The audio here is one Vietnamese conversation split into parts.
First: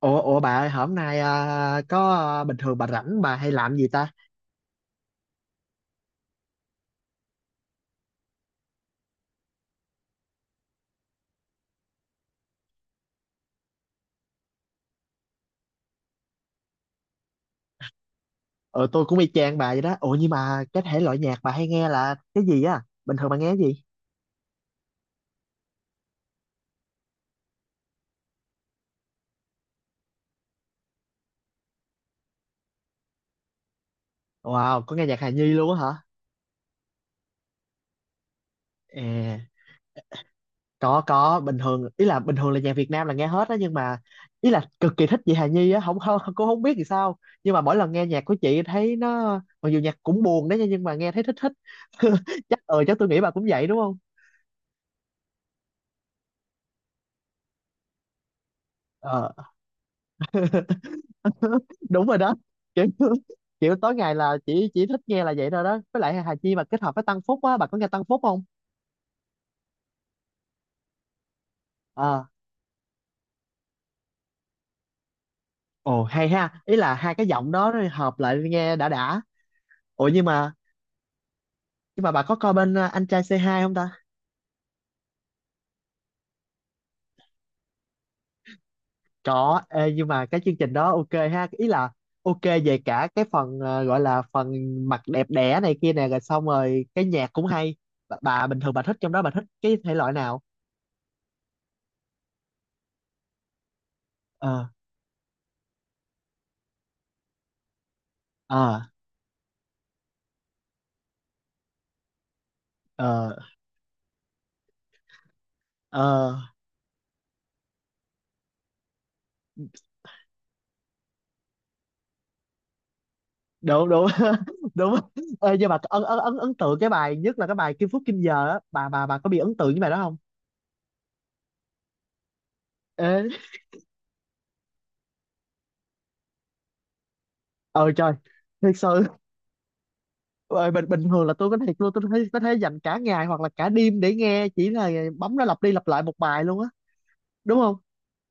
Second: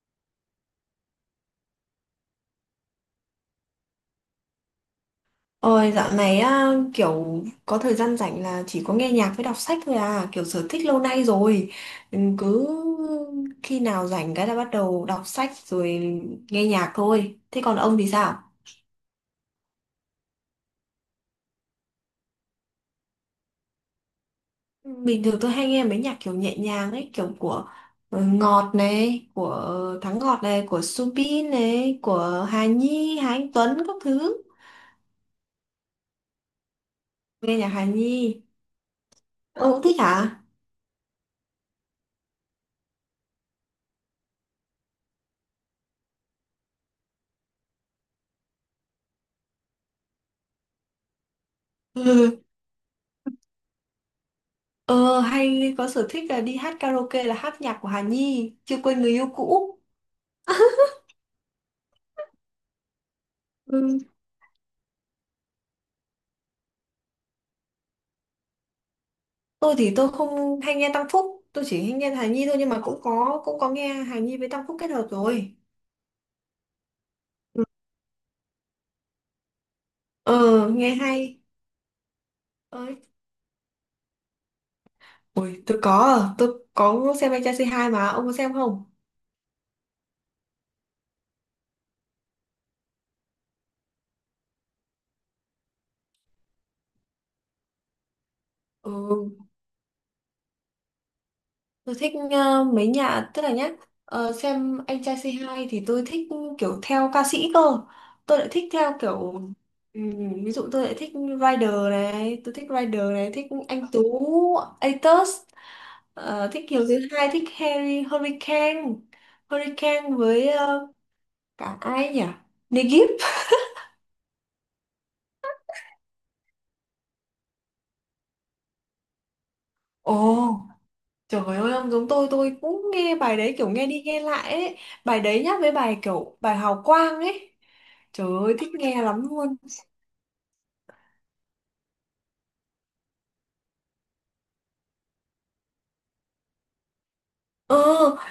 Ủa, bà ơi, hôm nay bình thường bà rảnh bà hay làm gì ta? Ôi dạo này á, kiểu có thời gian rảnh là chỉ có nghe nhạc với đọc sách thôi, à kiểu sở thích lâu nay rồi. Ừ, cứ khi nào rảnh cái là bắt đầu đọc sách rồi, nghe nhạc thôi. Thế còn ông thì sao? Ờ tôi cũng y chang bà vậy đó. Ủa nhưng mà cái thể loại nhạc bà hay nghe là cái gì á? Bình thường bà nghe cái gì? Ừ, bình thường tôi hay nghe mấy nhạc kiểu nhẹ nhàng ấy, kiểu của Ngọt này, của Thắng Ngọt này, của Subin này, của Hà Nhi, Hà Anh Tuấn các thứ. Wow, có nghe nhạc Hà Nhi luôn á hả? Nghe nhạc Hà Nhi. À, Ông cũng thích hả? có, bình thường ý là bình thường là nhạc Việt Nam là nghe hết á, nhưng mà ý là cực kỳ thích chị Hà Nhi á, không không cũng không biết thì sao. Nhưng mà mỗi lần nghe nhạc của chị thấy nó, mặc dù nhạc cũng buồn đấy nha, nhưng mà nghe thấy thích thích. Chắc chắc tôi nghĩ bà cũng vậy đúng không? Ờ, hay có sở thích là đi hát karaoke là hát nhạc của Hà Nhi, chưa quên người yêu Ờ, cũ. đúng rồi đó, kiểu kiểu tối Ừ, ngày là chỉ thích nghe là vậy thôi đó, với lại Hà Chi mà kết hợp với Tăng Phúc á, bà có nghe Tăng Phúc không? tôi thì tôi không hay nghe Tăng Phúc, tôi chỉ hay nghe ờ Hà Nhi thôi, nhưng mà cũng có nghe Hà Nhi với Tăng Phúc kết hợp rồi. Ồ hay ha, ý là hai cái giọng Ừ. đó hợp lại nghe đã đã. ủa nhưng mà Ờ, nghe hay. nhưng mà bà có coi bên Ơi. anh trai C2 không ta? Ôi, tôi có, à, tôi có xem anh trai C2 mà, ông có xem không? Có, ê, nhưng mà cái chương trình đó ok ha, ý là ok về cả cái phần gọi là phần mặt đẹp đẽ này kia nè, rồi xong rồi cái nhạc cũng hay. Bà bình thường bà thích trong đó bà Ừ. thích cái thể loại nào? Tôi thích ờ, mấy nhà tức là nhá, ờ xem anh trai C2 thì tôi thích kiểu theo ca sĩ cơ. Tôi lại thích ờ theo kiểu, ví dụ tôi lại thích Rider này, ờ thích anh Tú Atos, ờ ờ, thích Kiều Thứ Hai, thích Harry Hurricane. Hurricane với cả ai nhỉ? Negip. Đúng đúng đúng. Ê, nhưng mà ấn ấn ấn ấn tượng cái bài nhất là cái bài Kim Phúc Kim Giờ á, bà có bị ấn tượng với bài đó không? Ồ, trời ơi, ông giống tôi cũng nghe bài Ê đấy kiểu nghe đi nghe lại ấy. Bài đấy nhá, với bài kiểu bài Hào Quang ấy. ờ trời Trời ơi, thích Thiệt sự. nghe lắm luôn. Ờ, bình bình thường là tôi có thiệt luôn, tôi thấy có thể dành cả ngày hoặc là cả đêm để nghe, chỉ là bấm nó lặp đi lặp lại một bài luôn á, đúng không? Ờ,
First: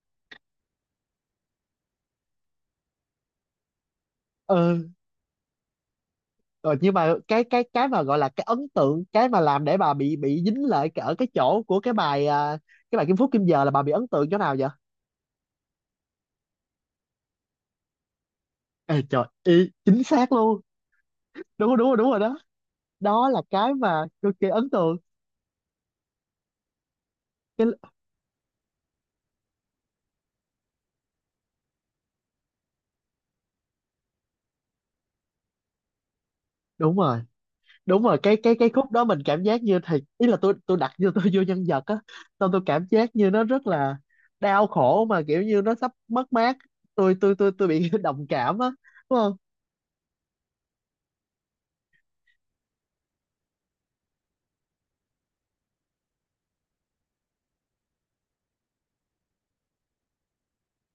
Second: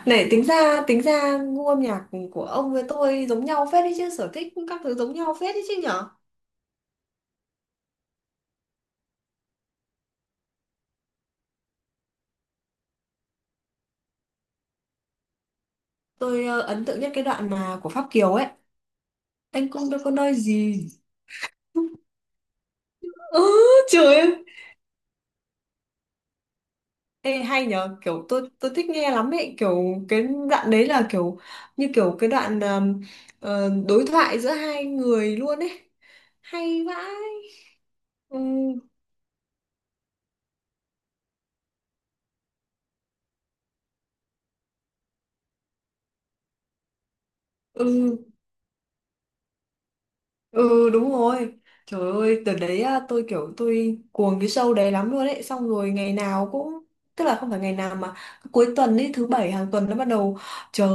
này tính ra gu âm nhạc của ông với tôi giống nhau phết đấy chứ, sở thích các ừ thứ giống nhau phết đấy chứ nhở. ờ, nhưng mà cái mà gọi là cái ấn tượng, cái mà làm để bà bị dính lại ở cái chỗ của cái bài cái bài Kim Phúc Kim Giờ, là bà bị ấn tượng chỗ nào vậy? Tôi ấn tượng nhất cái đoạn mà của Pháp Kiều ấy, Ê trời, anh y cũng đâu chính có xác nói luôn. gì. Đúng rồi đó, đó là Ừ, cái mà trời cực ơi. kỳ ấn tượng. Ê, hay cái nhở, kiểu tôi thích nghe lắm ấy, kiểu cái đoạn đấy là kiểu như kiểu cái đoạn đối thoại giữa hai người luôn ấy, hay Đúng vãi. rồi, cái Ừ, cái cái khúc đó mình cảm giác như thì ý là tôi đặt như tôi vô nhân vật á, xong tôi cảm giác như nó rất là đau khổ, mà kiểu như nó sắp mất mát, tôi bị ừ. đồng cảm á, đúng không? Ừ đúng rồi. Trời ơi từ đấy á, tôi kiểu tôi cuồng cái show đấy lắm luôn đấy. Xong rồi ngày nào cũng, tức là không phải ngày nào, mà cuối tuần ấy, thứ bảy hàng tuần nó bắt đầu. Chờ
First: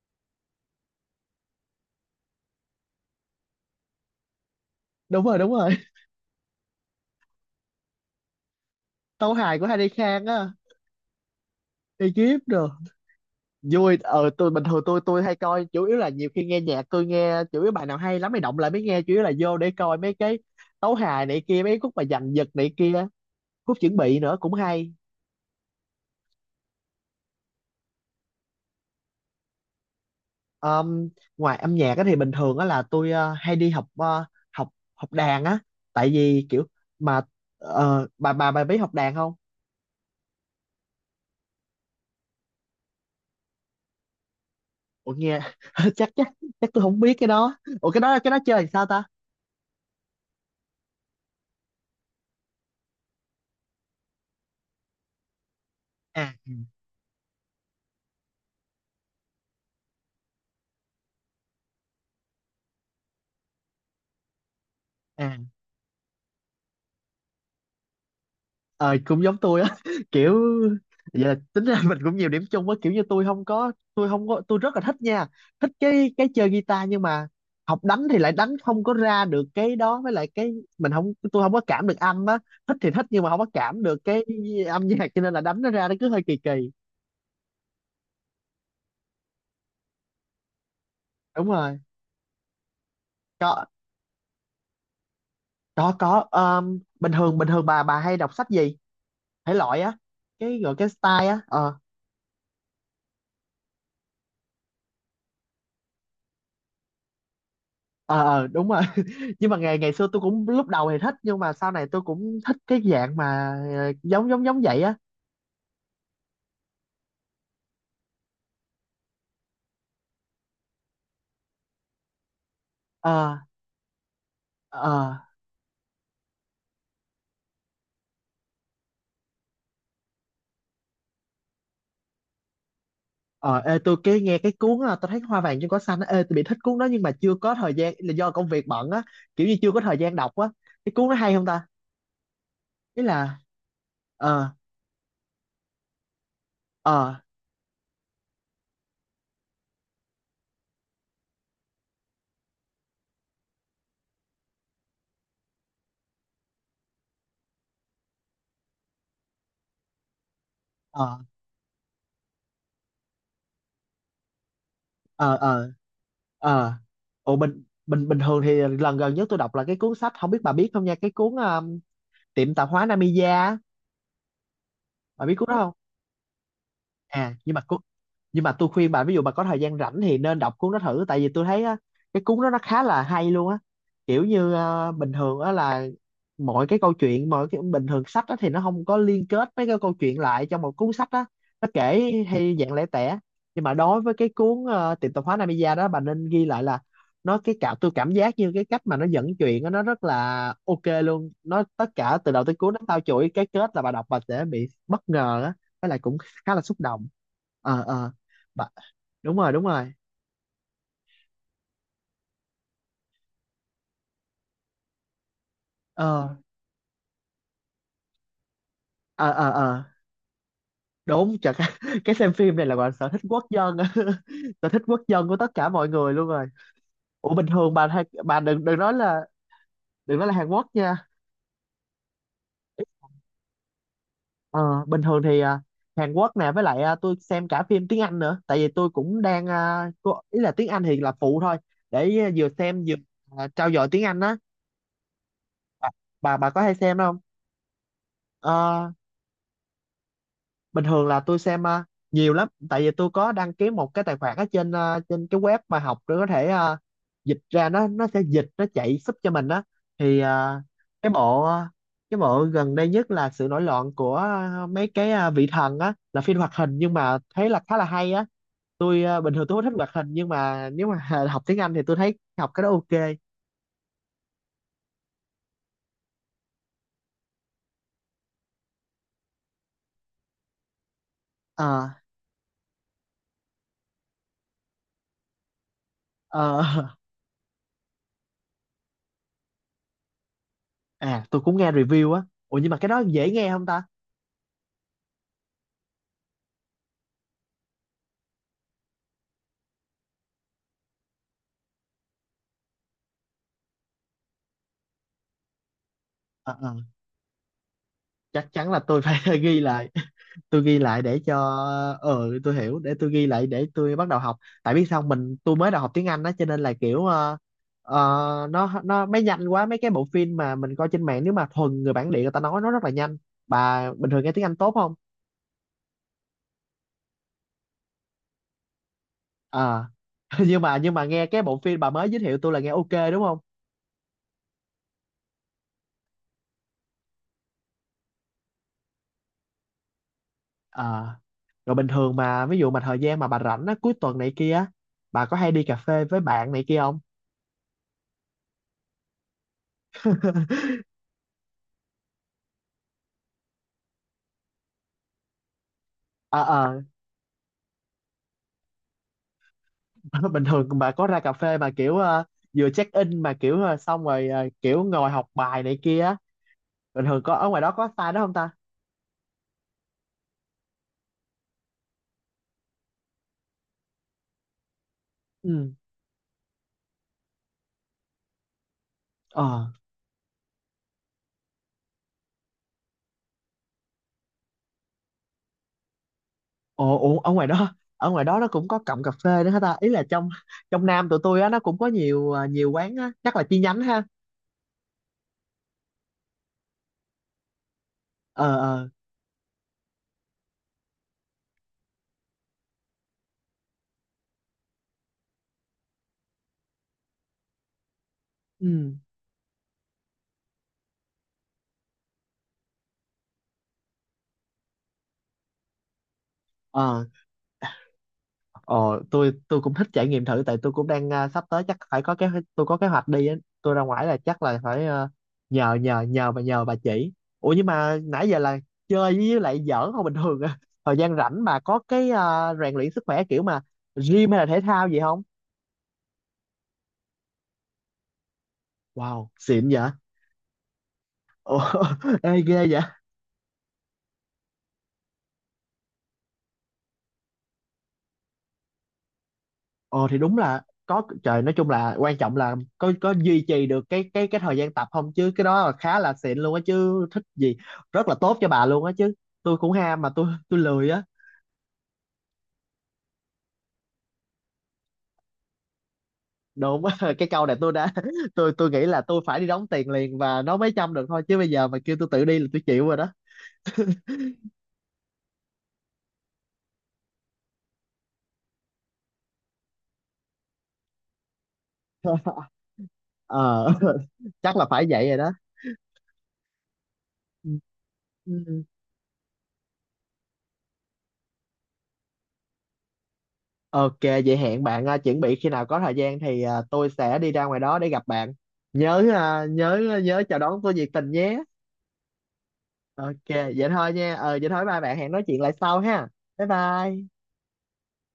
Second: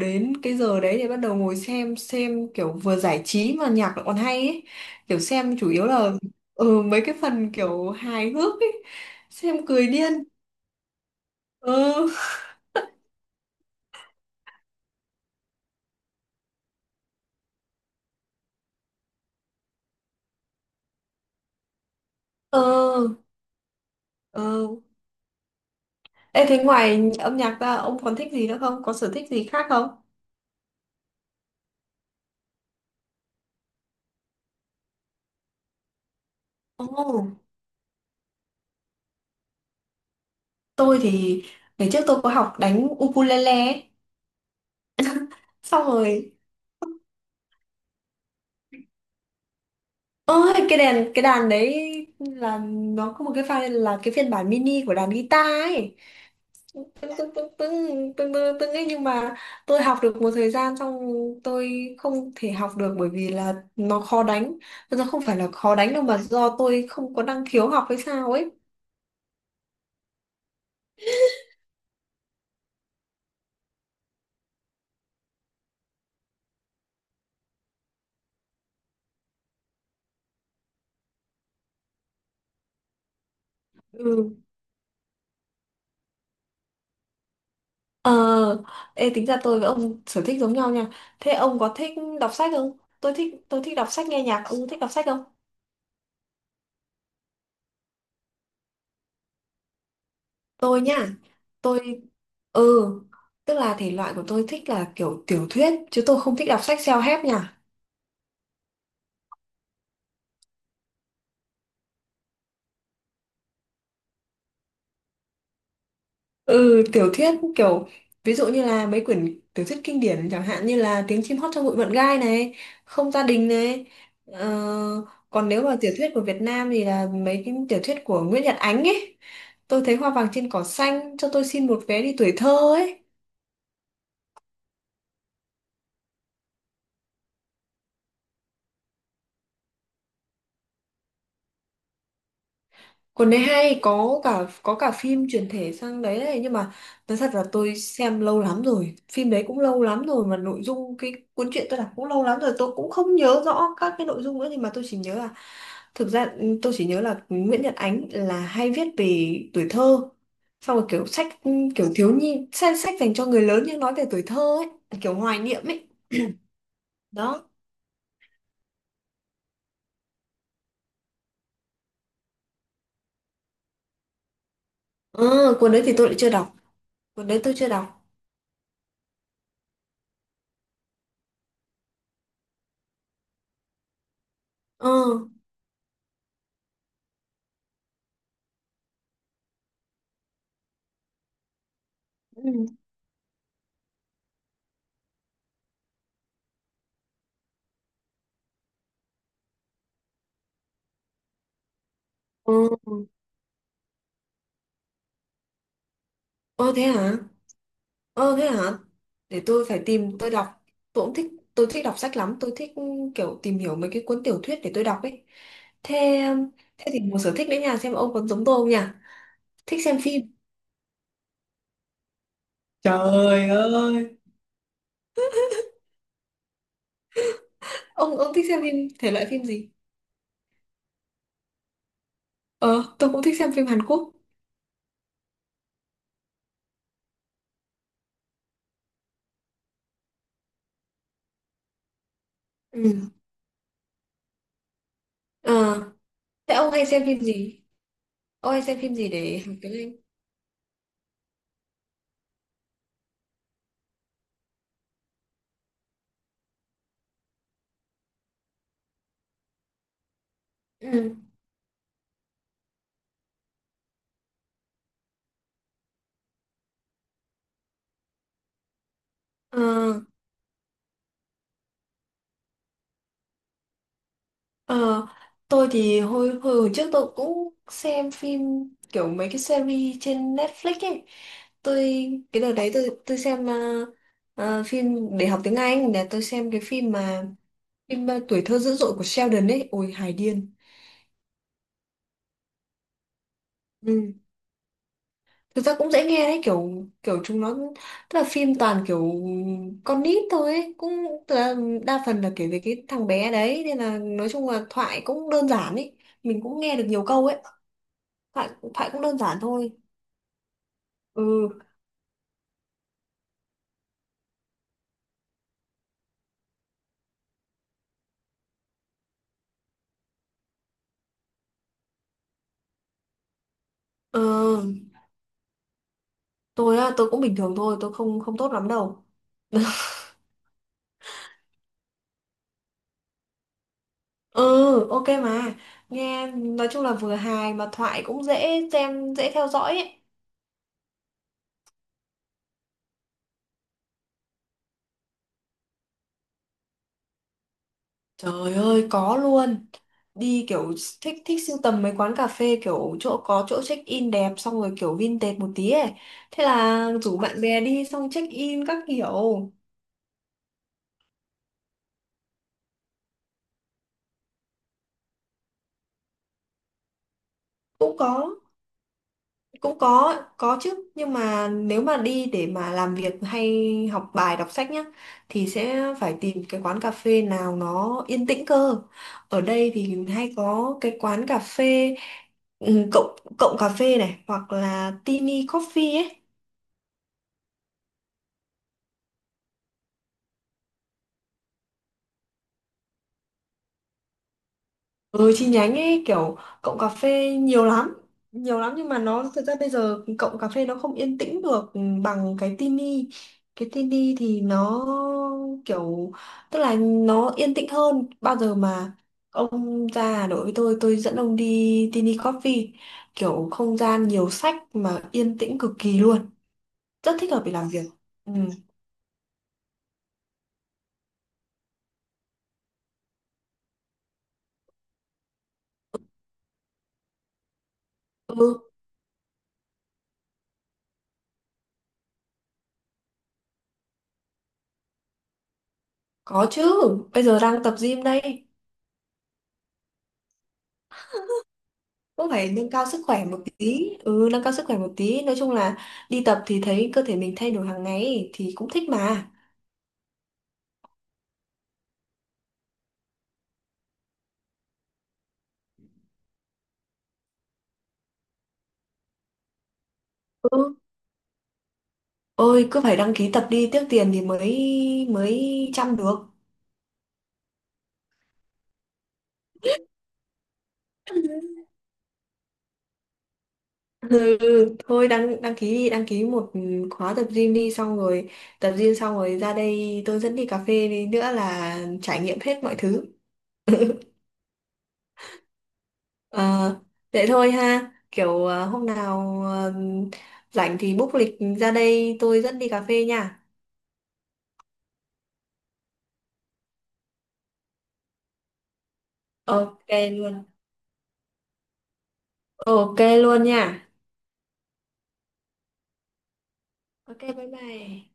đến cái giờ đấy để bắt đầu ngồi xem. Xem kiểu vừa giải trí mà nhạc lại còn hay ấy. Kiểu Đúng rồi đúng xem chủ rồi yếu là ừ, mấy cái phần kiểu hài hước ấy. Tấu hài của Xem cười Harry điên. Khan á. Ừ. Egypt rồi, vui. Ờ tôi, bình thường tôi hay coi, chủ yếu là nhiều khi nghe nhạc tôi nghe, chủ yếu bài nào hay lắm mới động lại mới nghe, chủ yếu là vô để coi mấy cái tấu hài này kia, mấy khúc mà dằn vặt này kia, Ừ. khúc chuẩn bị nữa cũng Ừ. hay. Ê thế ngoài âm nhạc ra ông còn thích gì nữa không? Có sở thích gì khác không? Um, Ngoài âm nhạc á thì bình thường á là tôi hay đi học, ờ, học học đàn á, tại vì kiểu Ồ, mà bà biết học đàn không? tôi thì ngày trước tôi có học đánh ukulele ấy. Ủa nghe Xong chắc chắc rồi chắc tôi không biết cái đó, ủa cái đó chơi làm sao ta? ôi cái đàn, cái đàn đấy là nó có một cái file là cái phiên bản mini của đàn guitar ấy, à tưng tưng tưng tưng tưng tưng tưng ấy, nhưng mà tôi học được một thời gian xong tôi không thể học được, bởi vì là nó khó đánh. Nó không à phải là khó đánh đâu mà do tôi không có năng khiếu học hay sao ấy. ờ Cũng giống tôi á, kiểu vậy là tính ra mình cũng nhiều điểm chung á, kiểu như tôi không có tôi không có tôi rất là thích nha, thích cái chơi guitar, nhưng mà học đánh thì lại đánh không có ra được cái đó, với lại cái mình không tôi không có cảm được âm á, thích thì thích nhưng mà không có cảm được cái Ừ. âm nhạc, cho nên là đánh nó ra nó cứ hơi kỳ kỳ. Ờ, ê, tính ra tôi với ông sở thích giống nhau nha. Thế Đúng ông có rồi, thích đọc sách không? Tôi thích, tôi có thích đọc sách nghe nhạc, ông thích đọc sách không? Có. Bình thường bà hay đọc sách gì, thể loại á, cái gọi Tôi cái nhá. style á. Ờ, Tôi ừ, tức là thể loại của tôi thích là kiểu tiểu thuyết, chứ tôi không thích đọc sách self-help nha. Ờ, đúng rồi, nhưng mà ngày ngày xưa tôi cũng lúc đầu thì thích, nhưng mà sau này tôi cũng thích cái dạng mà, giống giống giống vậy á. Ừ, tiểu thuyết kiểu ví dụ như là mấy quyển tiểu thuyết kinh điển chẳng hạn như là Tiếng chim hót trong bụi mận gai này, Không gia ờ đình này. Ờ, ờ còn nếu mà tiểu thuyết của Việt Nam thì là mấy cái tiểu thuyết của Nguyễn Nhật Ánh ấy. Tôi thấy Hoa vàng trên cỏ xanh, cho tôi xin một vé đi tuổi thơ ấy. ờ Ê, tôi cái nghe cái cuốn á, tôi thấy hoa vàng trên cỏ xanh á, ê tôi bị thích cuốn đó nhưng mà chưa có thời gian là do công việc bận á, kiểu như chưa có thời gian đọc á, cái cuốn nó hay không ta, ý Còn là. đấy hay, ờ có cả phim chuyển thể sang đấy này, nhưng mà ờ nói thật là tôi xem lâu lắm rồi. Phim đấy cũng lâu lắm rồi, mà nội dung cái cuốn truyện tôi đọc cũng lâu lắm rồi, tôi cũng không nhớ rõ các cái nội dung nữa, nhưng mà tôi chỉ nhớ là thực ra ừ, tôi chỉ nhớ là Nguyễn Nhật Ánh là hay viết về tuổi thơ. Xong rồi kiểu ờ sách ừ, kiểu thiếu nhi, sách, sách dành cho người lớn nhưng nói về tuổi thơ ấy, kiểu ờ hoài niệm ờ ấy. ờ Ồ, Đó. bình bình bình thường thì lần gần nhất tôi đọc là cái cuốn sách, không biết bà biết không nha, cái cuốn, tiệm tạp hóa Namiya, bà biết cuốn đó Ừ, không? cuốn đấy thì tôi lại chưa đọc. Cuốn à đấy tôi nhưng mà chưa cu- đọc. nhưng mà tôi khuyên bạn, ví dụ bà có thời gian rảnh thì nên đọc cuốn đó thử, tại vì tôi thấy á, cái cuốn đó nó khá là hay luôn á. Kiểu như Ờ. Bình thường á là mọi cái câu chuyện, mọi cái bình thường sách á thì nó không có liên kết mấy cái câu chuyện lại trong một cuốn sách á, nó kể Ừ. hay dạng lẻ tẻ. Nhưng mà đối với cái cuốn, tiệm tạp hóa Namiya đó, bà nên ghi lại là nó, cái cảm, tôi cảm giác như cái cách mà nó dẫn chuyện á, nó rất là ok luôn, nó tất cả từ đầu tới cuối Ừ. nó tao chuỗi cái kết là bà đọc bà sẽ bị bất ngờ á, với lại cũng khá là Ơ xúc thế động. hả? ờ ờ Ờ thế bà- hả? Đúng Để rồi, tôi phải tìm tôi đọc. Tôi cũng thích, tôi thích đọc sách lắm, tôi thích ừ, kiểu tìm hiểu mấy cái cuốn tiểu thuyết để tôi đọc ấy. Thế ờ thế thì một sở thích đấy nha, xem ông còn giống tôi không nhỉ? ờ ờ Thích ờ xem phim. đúng chả cái, cái xem phim này là gọi là sở thích quốc Trời dân á. ơi. Sở thích quốc dân của tất cả mọi người luôn rồi. Ủa bình thường bà hay, Ông bà thích xem đừng phim đừng nói thể là loại phim gì? đừng nói là Hàn Quốc nha. Ờ, tôi cũng thích xem phim Hàn Quốc. Ờ Bình thường thì Hàn Quốc nè, với lại tôi xem cả phim tiếng Anh nữa, tại vì tôi cũng đang, ý là tiếng Anh thì là phụ thôi, để vừa xem vừa Ừ. Trau dồi tiếng Anh á. Ờ, bà, bà thế có ông hay hay xem xem không? phim gì? Ông hay xem Ờ, phim gì để học tiếng Anh? bình thường là tôi xem, nhiều lắm, tại vì tôi có đăng ký một cái tài khoản ở trên, trên cái web mà học, để có thể dịch ra, nó sẽ dịch, nó chạy giúp cho mình á, thì cái Ừ. bộ, cái bộ gần đây nhất là sự nổi loạn của, vị thần á, là phim hoạt hình nhưng mà thấy là khá là hay á. Tôi bình thường Ờ, tôi không thích hoạt hình, nhưng mà nếu mà học tiếng Anh thì tôi thấy học cái đó ok. ờ, tôi thì hồi, hồi hồi trước tôi cũng xem phim kiểu mấy cái series trên Netflix ấy. Tôi Ờ, cái đợt đấy tôi xem phim để học tiếng Anh là tôi ờ, xem cái phim mà phim Tuổi thơ dữ dội của Sheldon ấy. Ôi hài điên. à tôi cũng nghe review á, ủa nhưng mà cái đó dễ nghe không ta? Ừ. Thực ra cũng dễ nghe đấy, kiểu kiểu chúng nó tức là phim toàn kiểu con nít thôi ấy, cũng tức là đa phần là kể về cái thằng bé đấy nên là nói chung là thoại cũng đơn giản ấy, mình Ờ, cũng ờ. nghe được nhiều câu ấy. Chắc thoại chắn là thoại tôi cũng đơn phải giản ghi thôi. lại, tôi ghi lại để cho, Ừ. Tôi hiểu, để tôi ghi lại để tôi bắt đầu học, tại biết sao tôi mới đầu học tiếng Anh đó cho nên là kiểu, nó mới nhanh quá, mấy cái bộ phim mà mình coi trên mạng nếu mà thuần người bản địa người ta nói nó rất là nhanh. Bà bình Ờ, thường nghe tiếng Anh tốt không? tôi á tôi cũng bình thường thôi, tôi không không tốt lắm đâu. Ờ. Nhưng mà nghe cái bộ phim bà mới giới thiệu tôi là nghe ok đúng không? Ừ ok mà, nghe nói chung là vừa hài mà thoại cũng dễ xem dễ theo dõi ấy. Ờ. Rồi bình thường mà ví dụ mà thời gian mà bà rảnh á, cuối tuần này kia á, bà có hay đi cà phê với bạn này kia không? Trời ơi có luôn. Đi kiểu thích, thích sưu tầm mấy quán cà phê kiểu chỗ có chỗ check in đẹp, xong rồi kiểu vintage một tí ấy. ờ Thế ờ là rủ bạn bè đi xong check in các kiểu. bình thường bà có ra cà phê mà kiểu vừa check in, mà kiểu xong rồi kiểu ngồi học bài này kia á, bình thường có ở ngoài đó có Cũng style đó có, không ta? cũng có chứ, nhưng mà nếu mà đi để mà làm việc hay học bài đọc sách nhá, thì Ừ sẽ phải tìm cái quán cà phê nào nó yên tĩnh cơ. Ở ờ đây thì hay có cái quán cà phê ừ, cộng cộng cà phê này hoặc là Tini Coffee ấy. ồ Ồ, ở ngoài đó nó cũng có cọng cà phê nữa hả ta, ý là trong trong Nam tụi tôi á nó cũng có nhiều, nhiều quán á, chắc là chi nhánh ha. Ừ, chi nhánh ấy, kiểu cộng cà phê nhiều lắm, ờ nhiều lắm, ờ nhưng mà nó thực ra bây giờ cộng cà phê nó không yên tĩnh được bằng cái Tini. Cái Tini thì nó kiểu, tức là nó yên tĩnh hơn bao giờ ừ mà, ông ra Hà Nội với tôi dẫn ông đi Tini Coffee, kiểu không gian nhiều sách mà yên tĩnh cực kỳ luôn, ờ rất thích hợp để làm việc. Ừ, Ờ, tôi cũng thích trải nghiệm thử, tại tôi cũng đang, sắp tới chắc phải có kế, tôi có kế hoạch đi á. Tôi ra ngoài là chắc là phải nhờ nhờ nhờ bà, nhờ bà chỉ. Ủa nhưng mà nãy giờ là ừ. chơi với lại giỡn không bình thường à. Thời gian rảnh bà có cái, rèn luyện sức khỏe kiểu mà gym hay là thể thao gì không? Có chứ, bây giờ đang tập gym đây. Wow, xịn vậy. Ồ, Cũng ê phải ghê nâng vậy. cao sức khỏe một tí, ừ nâng cao sức khỏe một tí, nói chung là đi tập thì thấy cơ thể mình thay đổi hàng ngày ấy, thì cũng thích mà. Ờ thì đúng là có trời, nói chung là quan trọng là có duy trì được cái cái thời gian tập không, chứ cái đó là khá là xịn luôn á chứ, thích gì, rất là tốt cho bà luôn á chứ. Tôi cũng ham mà tôi Ừ lười á. ôi, cứ phải đăng ký tập đi, tiếc tiền thì mới mới chăm được. Đúng á. cái câu này tôi đã tôi nghĩ là tôi phải đi đóng tiền liền và nó mới chăm được thôi, chứ bây giờ mà kêu tôi tự đi là tôi chịu rồi đó. Ừ, thôi đăng đăng ký đi, đăng ký một khóa tập gym đi, xong rồi tập gym xong rồi ra đây tôi dẫn đi cà phê đi nữa là trải nghiệm hết mọi thứ. ờ chắc là phải vậy rồi đó. Ờ, vậy Ừ. thôi ha, kiểu Ừ. Hôm nào rảnh thì book lịch ra đây tôi dẫn đi cà phê nha. Ok, vậy hẹn bạn, chuẩn bị khi nào có thời gian thì tôi sẽ đi ra ngoài đó để gặp bạn. Ok Nhớ luôn. chào đón tôi nhiệt tình nhé. Ok Ok, luôn nha. vậy thôi nha. Ờ vậy thôi ba bạn, hẹn nói chuyện lại sau ha. Bye bye. Ok bye bye.